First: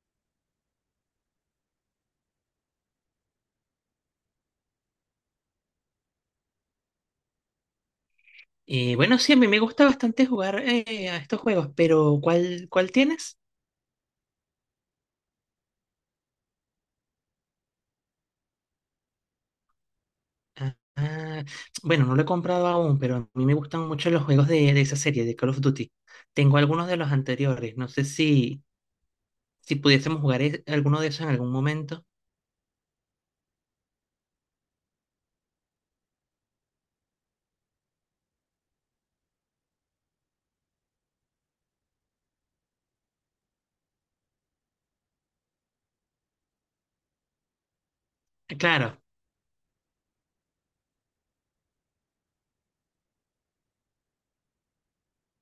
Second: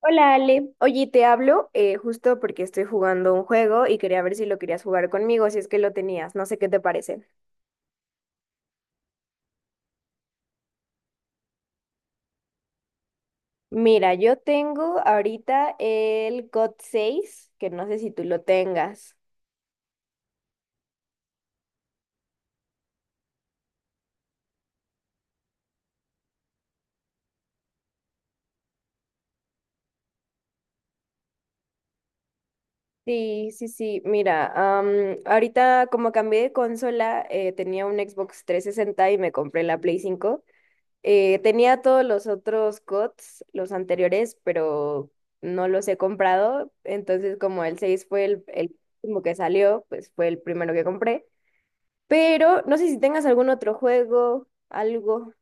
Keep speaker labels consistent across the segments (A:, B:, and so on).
A: Hola Ale, oye, te hablo justo porque estoy jugando un juego y quería ver si lo querías jugar conmigo, si es que lo tenías, no sé qué te parece.
B: Y bueno, sí, a mí me gusta bastante jugar a estos juegos, pero ¿cuál tienes?
A: Mira, yo tengo ahorita el COD 6, que no sé si tú lo tengas.
B: Ah, ah, bueno, no lo he comprado aún, pero a mí me gustan mucho los juegos de esa serie, de Call of Duty. Tengo algunos de los anteriores, no sé si pudiésemos jugar alguno de esos en algún momento.
A: Sí, sí, sí, mira, ahorita como cambié de consola, tenía un Xbox 360 y me compré la Play 5. Tenía todos los otros COTS, los anteriores, pero no los he comprado. Entonces, como el 6 fue
B: Ah,
A: el
B: claro,
A: último que salió, pues fue el primero que compré. Pero no sé si tengas algún otro juego, algo.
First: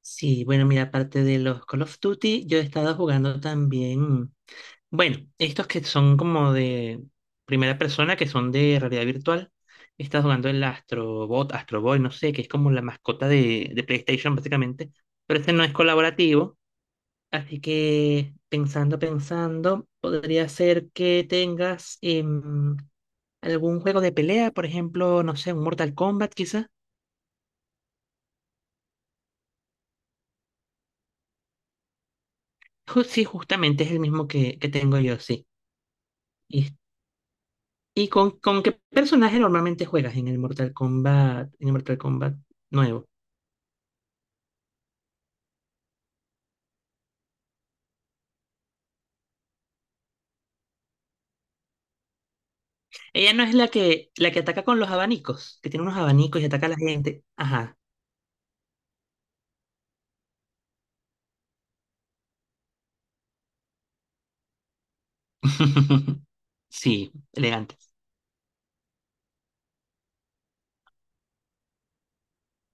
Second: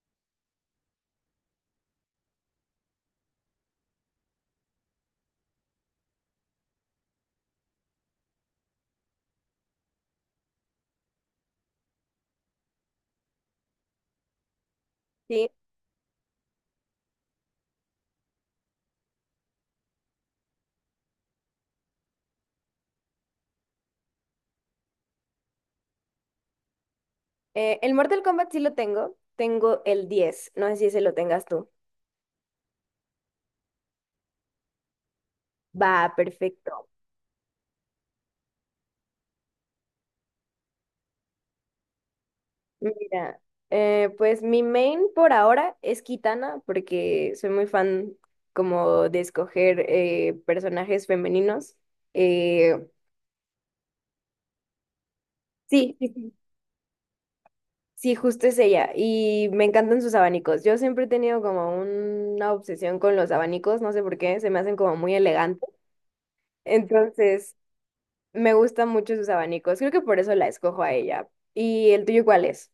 B: sí, bueno, mira, aparte de los Call of Duty, yo he estado jugando también. Bueno, estos que son como de primera persona, que son de realidad virtual. Estás jugando el Astrobot, Astroboy, no sé, que es como la mascota de PlayStation, básicamente. Pero
A: Sí.
B: este no es colaborativo. Así que, pensando, podría ser que tengas algún juego de pelea, por ejemplo, no sé, un Mortal Kombat, quizá.
A: El Mortal Kombat sí lo tengo. Tengo el diez. No sé si ese lo tengas tú.
B: Sí, justamente es el mismo que tengo yo, sí.
A: Va,
B: ¿Y,
A: perfecto.
B: y con qué personaje normalmente juegas en el Mortal Kombat, en el Mortal Kombat nuevo?
A: Mira, pues mi main por ahora es Kitana, porque soy muy fan como de escoger personajes femeninos. Eh,
B: Ella no es la la que ataca con los abanicos, que tiene
A: sí,
B: unos
A: sí, sí,
B: abanicos y ataca a la gente. Ajá.
A: sí, justo es ella. Y me encantan sus abanicos. Yo siempre he tenido como una obsesión con los abanicos, no sé por qué, se me hacen como muy elegantes.
B: Sí,
A: Entonces,
B: elegante.
A: me gustan mucho sus abanicos. Creo que por eso la escojo a ella. ¿Y el tuyo cuál es?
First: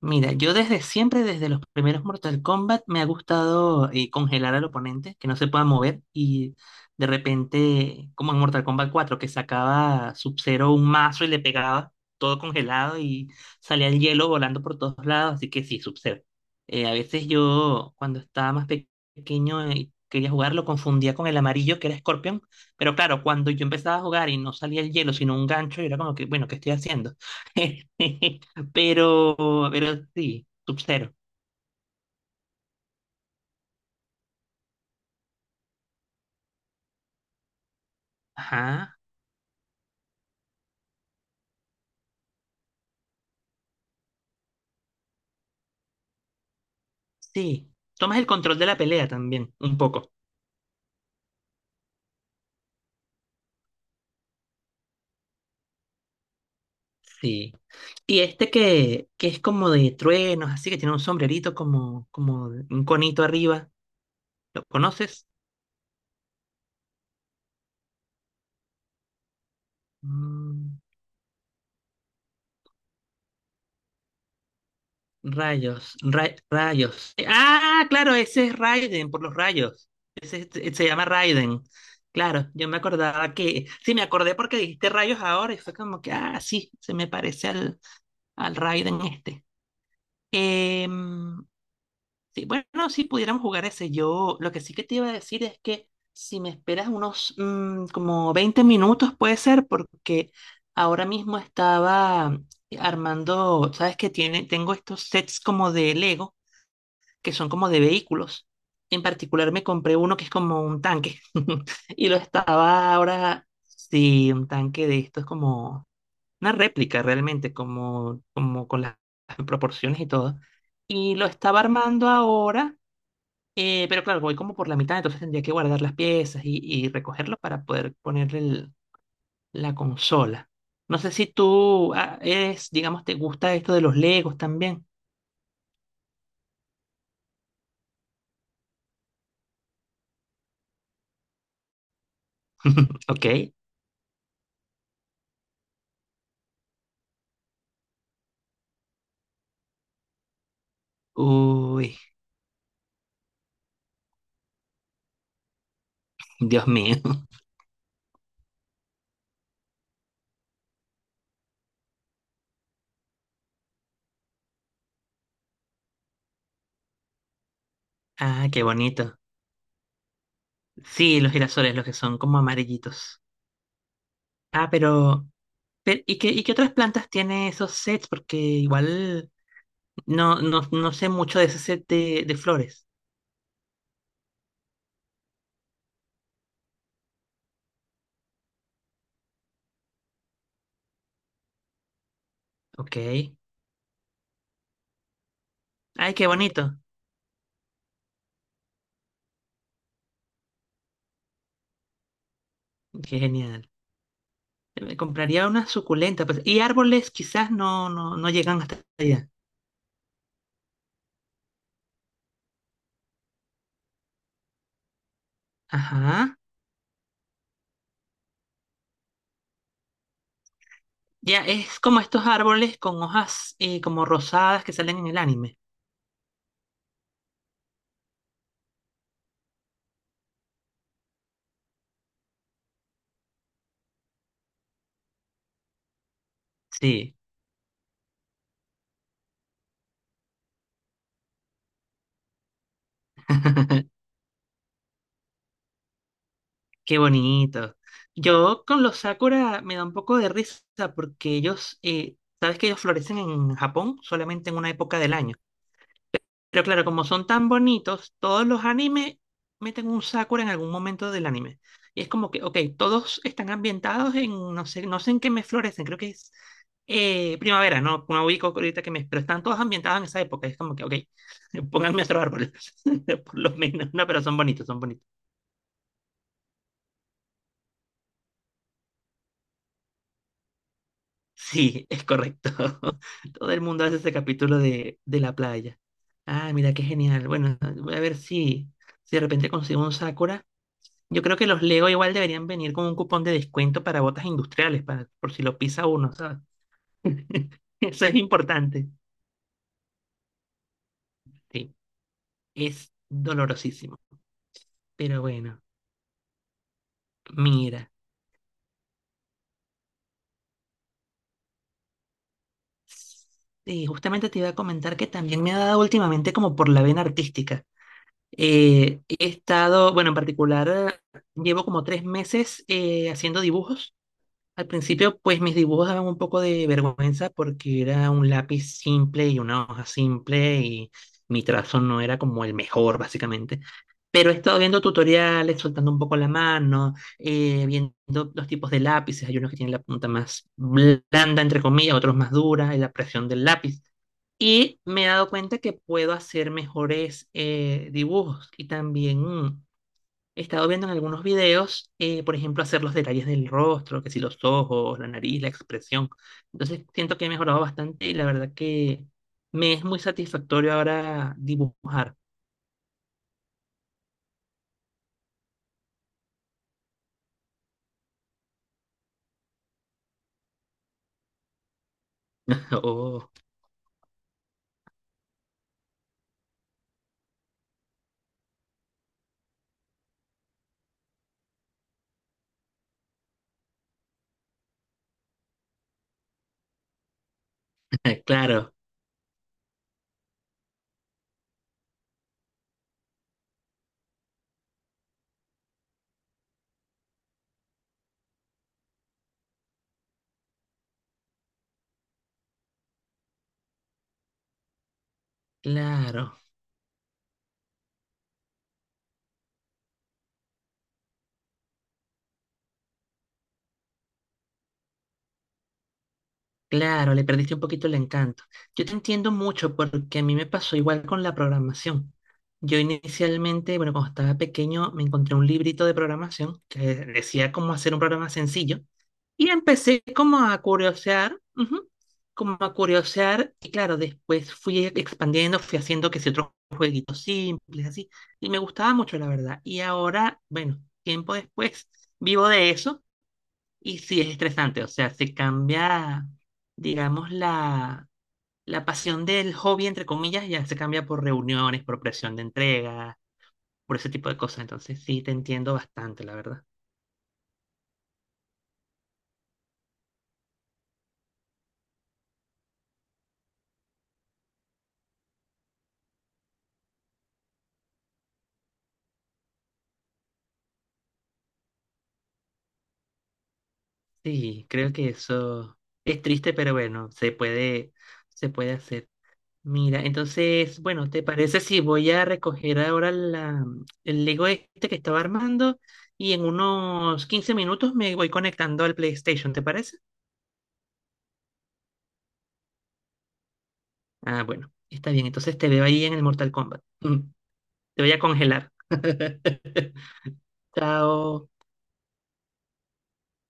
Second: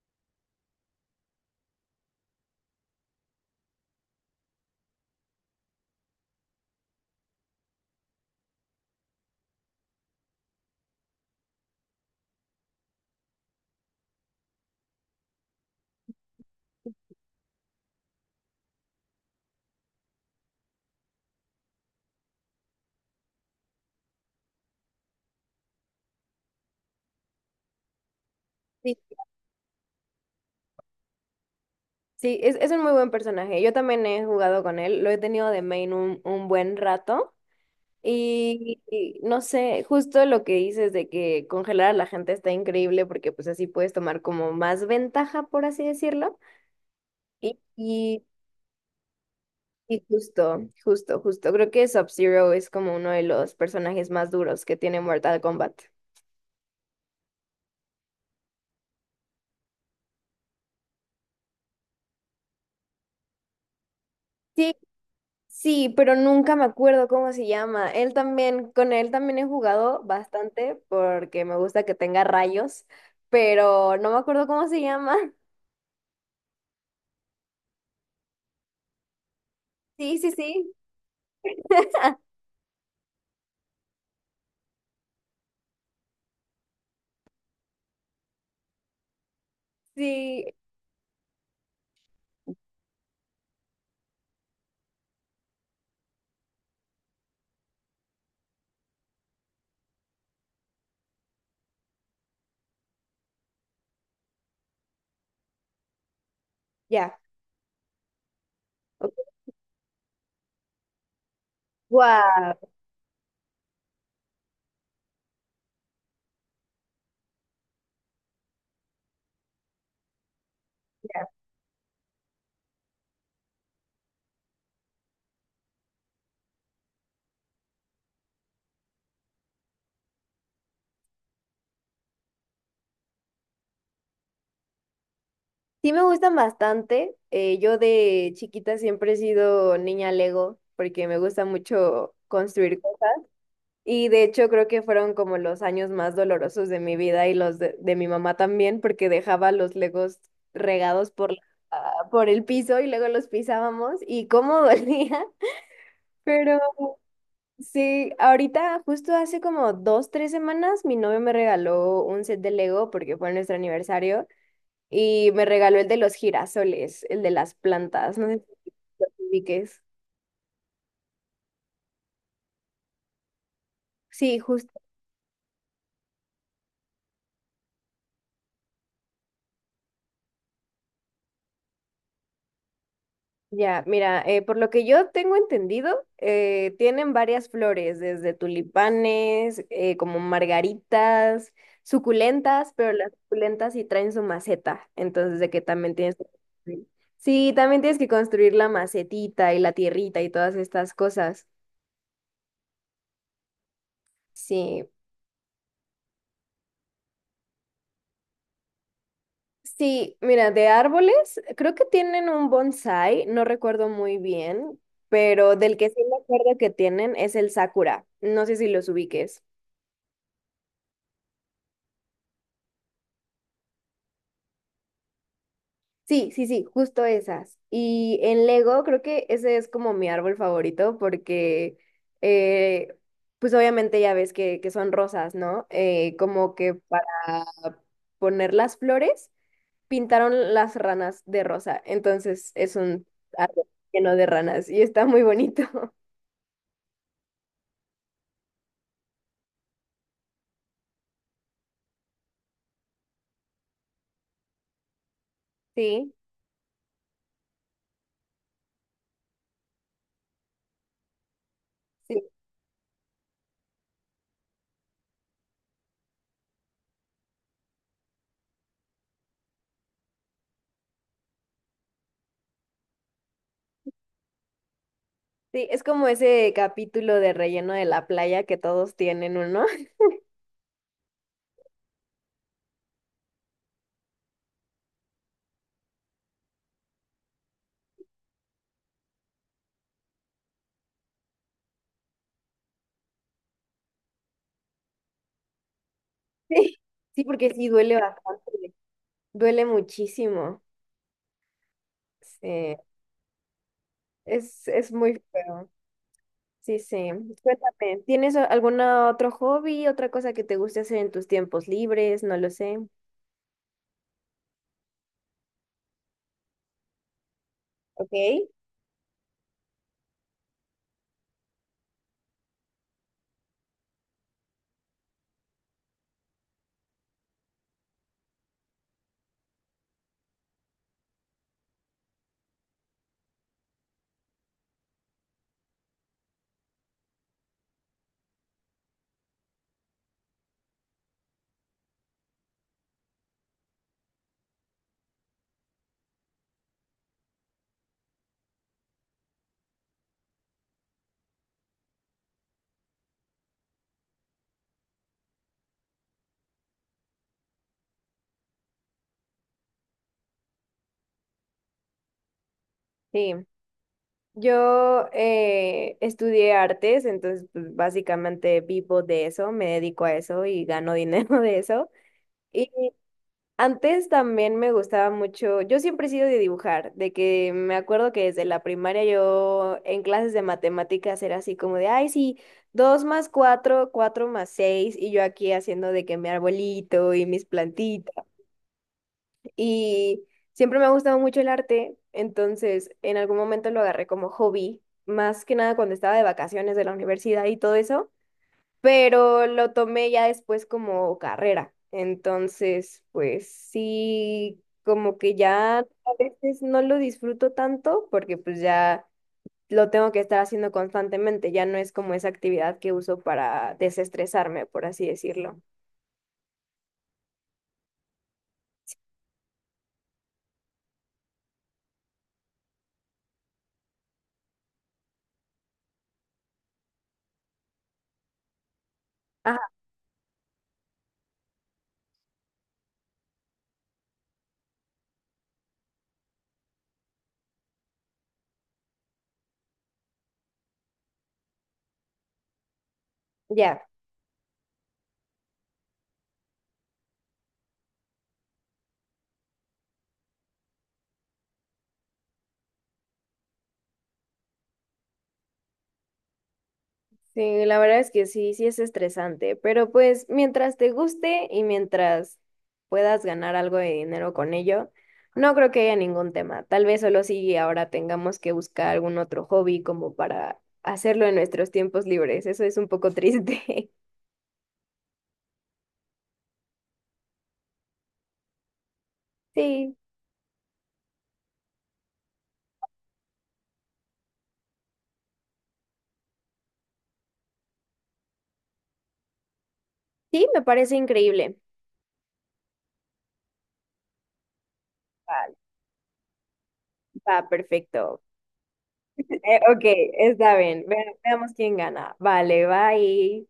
B: Mira, yo desde siempre, desde los primeros Mortal Kombat, me ha gustado congelar al oponente, que no se pueda mover y de repente, como en Mortal Kombat 4, que sacaba Sub-Zero un mazo y le pegaba todo congelado y salía el hielo volando por todos lados, así que sí, Sub-Zero. A veces yo, cuando estaba más pequeño y quería jugar, lo confundía con el amarillo, que era Scorpion, pero claro, cuando yo empezaba a jugar y no salía el hielo, sino un gancho, yo era como que, bueno, ¿qué estoy haciendo? Pero, pero sí, Sub-Zero.
A: Sí, es un muy buen personaje. Yo también he jugado con él. Lo he tenido de main un buen rato. Y,
B: Ajá,
A: y no sé, justo lo que dices de que congelar a la gente está increíble porque pues así puedes tomar como más ventaja, por así decirlo. Y,
B: sí. Tomas
A: y,
B: el control de la pelea también, un
A: y
B: poco.
A: justo, justo, justo. Creo que Sub-Zero es como uno de los personajes más duros que tiene Mortal Kombat.
B: Sí. Y este que es como de truenos, así que tiene un sombrerito como un conito arriba. ¿Lo
A: Sí.
B: conoces?
A: Sí, pero nunca me acuerdo cómo se llama. Él también, con él también he jugado bastante
B: Mm,
A: porque me gusta que tenga rayos, pero no me acuerdo cómo se llama.
B: rayos, rayos. Ah, claro, ese es Raiden, por los rayos.
A: Sí, sí, sí,
B: Se llama Raiden. Claro, yo me acordaba que. Sí, me acordé porque dijiste rayos ahora y fue como que, ah, sí, se me parece al, al Raiden este.
A: sí,
B: Em, sí, bueno, sí pudiéramos jugar ese. Yo lo que sí que te iba a decir es que si me esperas unos como 20 minutos puede ser porque ahora mismo estaba armando, sabes que tiene, tengo estos sets como de Lego
A: ya.
B: que son como de vehículos. En particular me compré uno que es como un tanque y lo
A: Wow.
B: estaba ahora, sí, un tanque de estos como una réplica realmente, como con las proporciones y todo. Y lo estaba armando ahora, pero claro, voy como por la mitad, entonces tendría que guardar las piezas y recogerlo para poder ponerle la consola. No sé si tú eres, digamos, te gusta esto de los Legos también.
A: Sí, me gustan bastante. Yo de chiquita siempre he sido niña Lego porque me gusta mucho construir.
B: Ok.
A: Y de hecho creo que fueron como los años más dolorosos de mi vida y los de mi mamá también, porque dejaba los legos regados por,
B: Uy,
A: ah, por el piso y luego los pisábamos y cómo dolía. Pero
B: Dios mío.
A: sí, ahorita justo hace como dos, tres semanas mi novio me regaló un set de Lego porque fue nuestro aniversario y me regaló el de los girasoles, el de las plantas, no sé si
B: Ah, qué bonito.
A: lo ubiques.
B: Sí, los girasoles, los que son como amarillitos.
A: Sí,
B: Ah, pero, y qué otras plantas tiene esos sets? Porque igual no, no sé mucho de ese set de flores.
A: ya, mira, por lo que yo tengo entendido, tienen varias flores, desde tulipanes, como margaritas, suculentas, pero
B: Ok.
A: las suculentas sí traen su maceta, entonces de que también
B: Ay,
A: tienes que
B: qué bonito.
A: construir. Sí, también tienes que construir la macetita y la tierrita y todas estas cosas.
B: Qué genial.
A: Sí,
B: Me compraría una suculenta, pues, y árboles quizás no, no llegan hasta allá.
A: sí, mira, de árboles, creo que tienen un bonsai, no recuerdo muy bien, pero del que sí me
B: Ajá.
A: acuerdo que tienen es el sakura, no sé si los ubiques.
B: Ya, es como estos árboles con hojas como rosadas que salen en el anime.
A: Sí, sí, sí, justo esas. Y en Lego creo que ese es como mi árbol favorito porque, eh, pues obviamente ya ves que son rosas, ¿no? Como que para
B: Sí.
A: poner las flores pintaron las ranas de rosa. Entonces es un árbol lleno de ranas y está muy bonito.
B: Qué bonito. Yo con los sakura me da un poco de risa porque ellos, sabes que ellos florecen en Japón solamente en una época del año.
A: Sí,
B: Pero claro, como son tan bonitos, todos los animes meten un Sakura en algún momento del anime. Y es
A: sí,
B: como que, ok, todos están ambientados en, no sé, no sé en qué mes florecen, creo que es primavera, no, no ubico ahorita que mes, pero están todos ambientados en esa época. Es como que, ok, pónganme otro árbol, por lo menos. No, pero son bonitos, son bonitos.
A: sí, es como ese capítulo de relleno de la playa que todos tienen uno.
B: Sí, es correcto. Todo el mundo hace ese capítulo de la playa. Ah, mira, qué genial. Bueno, voy a ver si, si de repente consigo un Sakura. Yo creo que los Lego igual deberían venir con un cupón de descuento para botas industriales, para, por si lo pisa uno, ¿sabes?
A: Sí, sí, porque sí duele
B: Eso es
A: bastante,
B: importante.
A: duele muchísimo.
B: Sí,
A: Sí.
B: es dolorosísimo.
A: Es
B: Pero
A: muy
B: bueno,
A: feo. Sí, sí.
B: mira.
A: Cuéntame, ¿tienes algún otro hobby, otra cosa que te guste hacer en tus tiempos libres? No lo sé.
B: Sí, justamente te iba a comentar que también me ha dado últimamente como por la vena artística.
A: Ok.
B: He estado, bueno, en particular, llevo como 3 meses haciendo dibujos. Al principio, pues mis dibujos daban un poco de vergüenza porque era un lápiz simple y una hoja simple y mi trazo no era como el mejor, básicamente. Pero he estado viendo tutoriales, soltando un poco la mano, viendo los tipos de lápices. Hay unos que tienen la punta más blanda, entre comillas, otros más dura, y la presión del lápiz. Y me he dado cuenta que puedo hacer mejores dibujos y también he estado viendo en algunos videos, por ejemplo, hacer los detalles del rostro, que si los ojos, la nariz, la expresión. Entonces siento que he mejorado bastante y la verdad que me es muy satisfactorio ahora dibujar.
A: Sí. Yo estudié artes, entonces pues, básicamente vivo de eso, me dedico a eso y gano dinero de eso.
B: Oh,
A: Antes también me gustaba mucho, yo siempre he sido de dibujar, de que me acuerdo que desde la primaria yo en clases de matemáticas era así como de, ay, sí, dos más cuatro, cuatro más seis, y yo aquí haciendo de que mi arbolito y mis plantitas.
B: claro,
A: Y siempre me ha gustado mucho el arte, entonces en algún momento lo agarré como hobby, más que nada cuando estaba de vacaciones de la universidad y todo eso, pero lo tomé ya después como carrera. Entonces, pues sí, como que ya a
B: claro.
A: veces no lo disfruto tanto porque pues ya lo tengo que estar haciendo constantemente, ya no es como esa actividad que uso para desestresarme, por así decirlo.
B: Claro, le perdiste un poquito el encanto. Yo te entiendo mucho porque a mí me pasó igual con la programación. Yo inicialmente, bueno, cuando estaba pequeño, me encontré un librito de programación que decía cómo hacer un programa sencillo y
A: Ajá,
B: empecé como a curiosear, ujú, como a curiosear y claro, después fui expandiendo, fui haciendo que si otros jueguitos simples, así, y me gustaba mucho, la verdad. Y ahora, bueno, tiempo después, vivo de eso.
A: ya.
B: Y sí, es estresante, o sea, se cambia, digamos, la pasión del hobby, entre comillas, ya se cambia por reuniones, por presión de entrega, por ese tipo de cosas. Entonces, sí, te entiendo bastante, la verdad.
A: Sí, la verdad es que sí, sí es estresante, pero pues mientras te guste y mientras puedas ganar algo de dinero con ello, no creo que haya ningún tema. Tal vez solo si ahora tengamos que buscar algún otro hobby como para hacerlo en nuestros tiempos libres. Eso es un poco triste.
B: Sí, creo que eso es triste, pero bueno, se puede hacer.
A: Sí,
B: Mira, entonces, bueno, ¿te parece si voy a recoger ahora el Lego este que estaba armando y en unos 15 minutos me voy conectando al PlayStation? ¿Te parece?
A: sí, me parece increíble.
B: Ah, bueno, está bien.
A: Vale,
B: Entonces te veo ahí en el Mortal Kombat. Mm,
A: va,
B: te voy a
A: perfecto.
B: congelar.
A: Ok, está bien.
B: Chao.
A: Veamos quién gana. Vale, bye.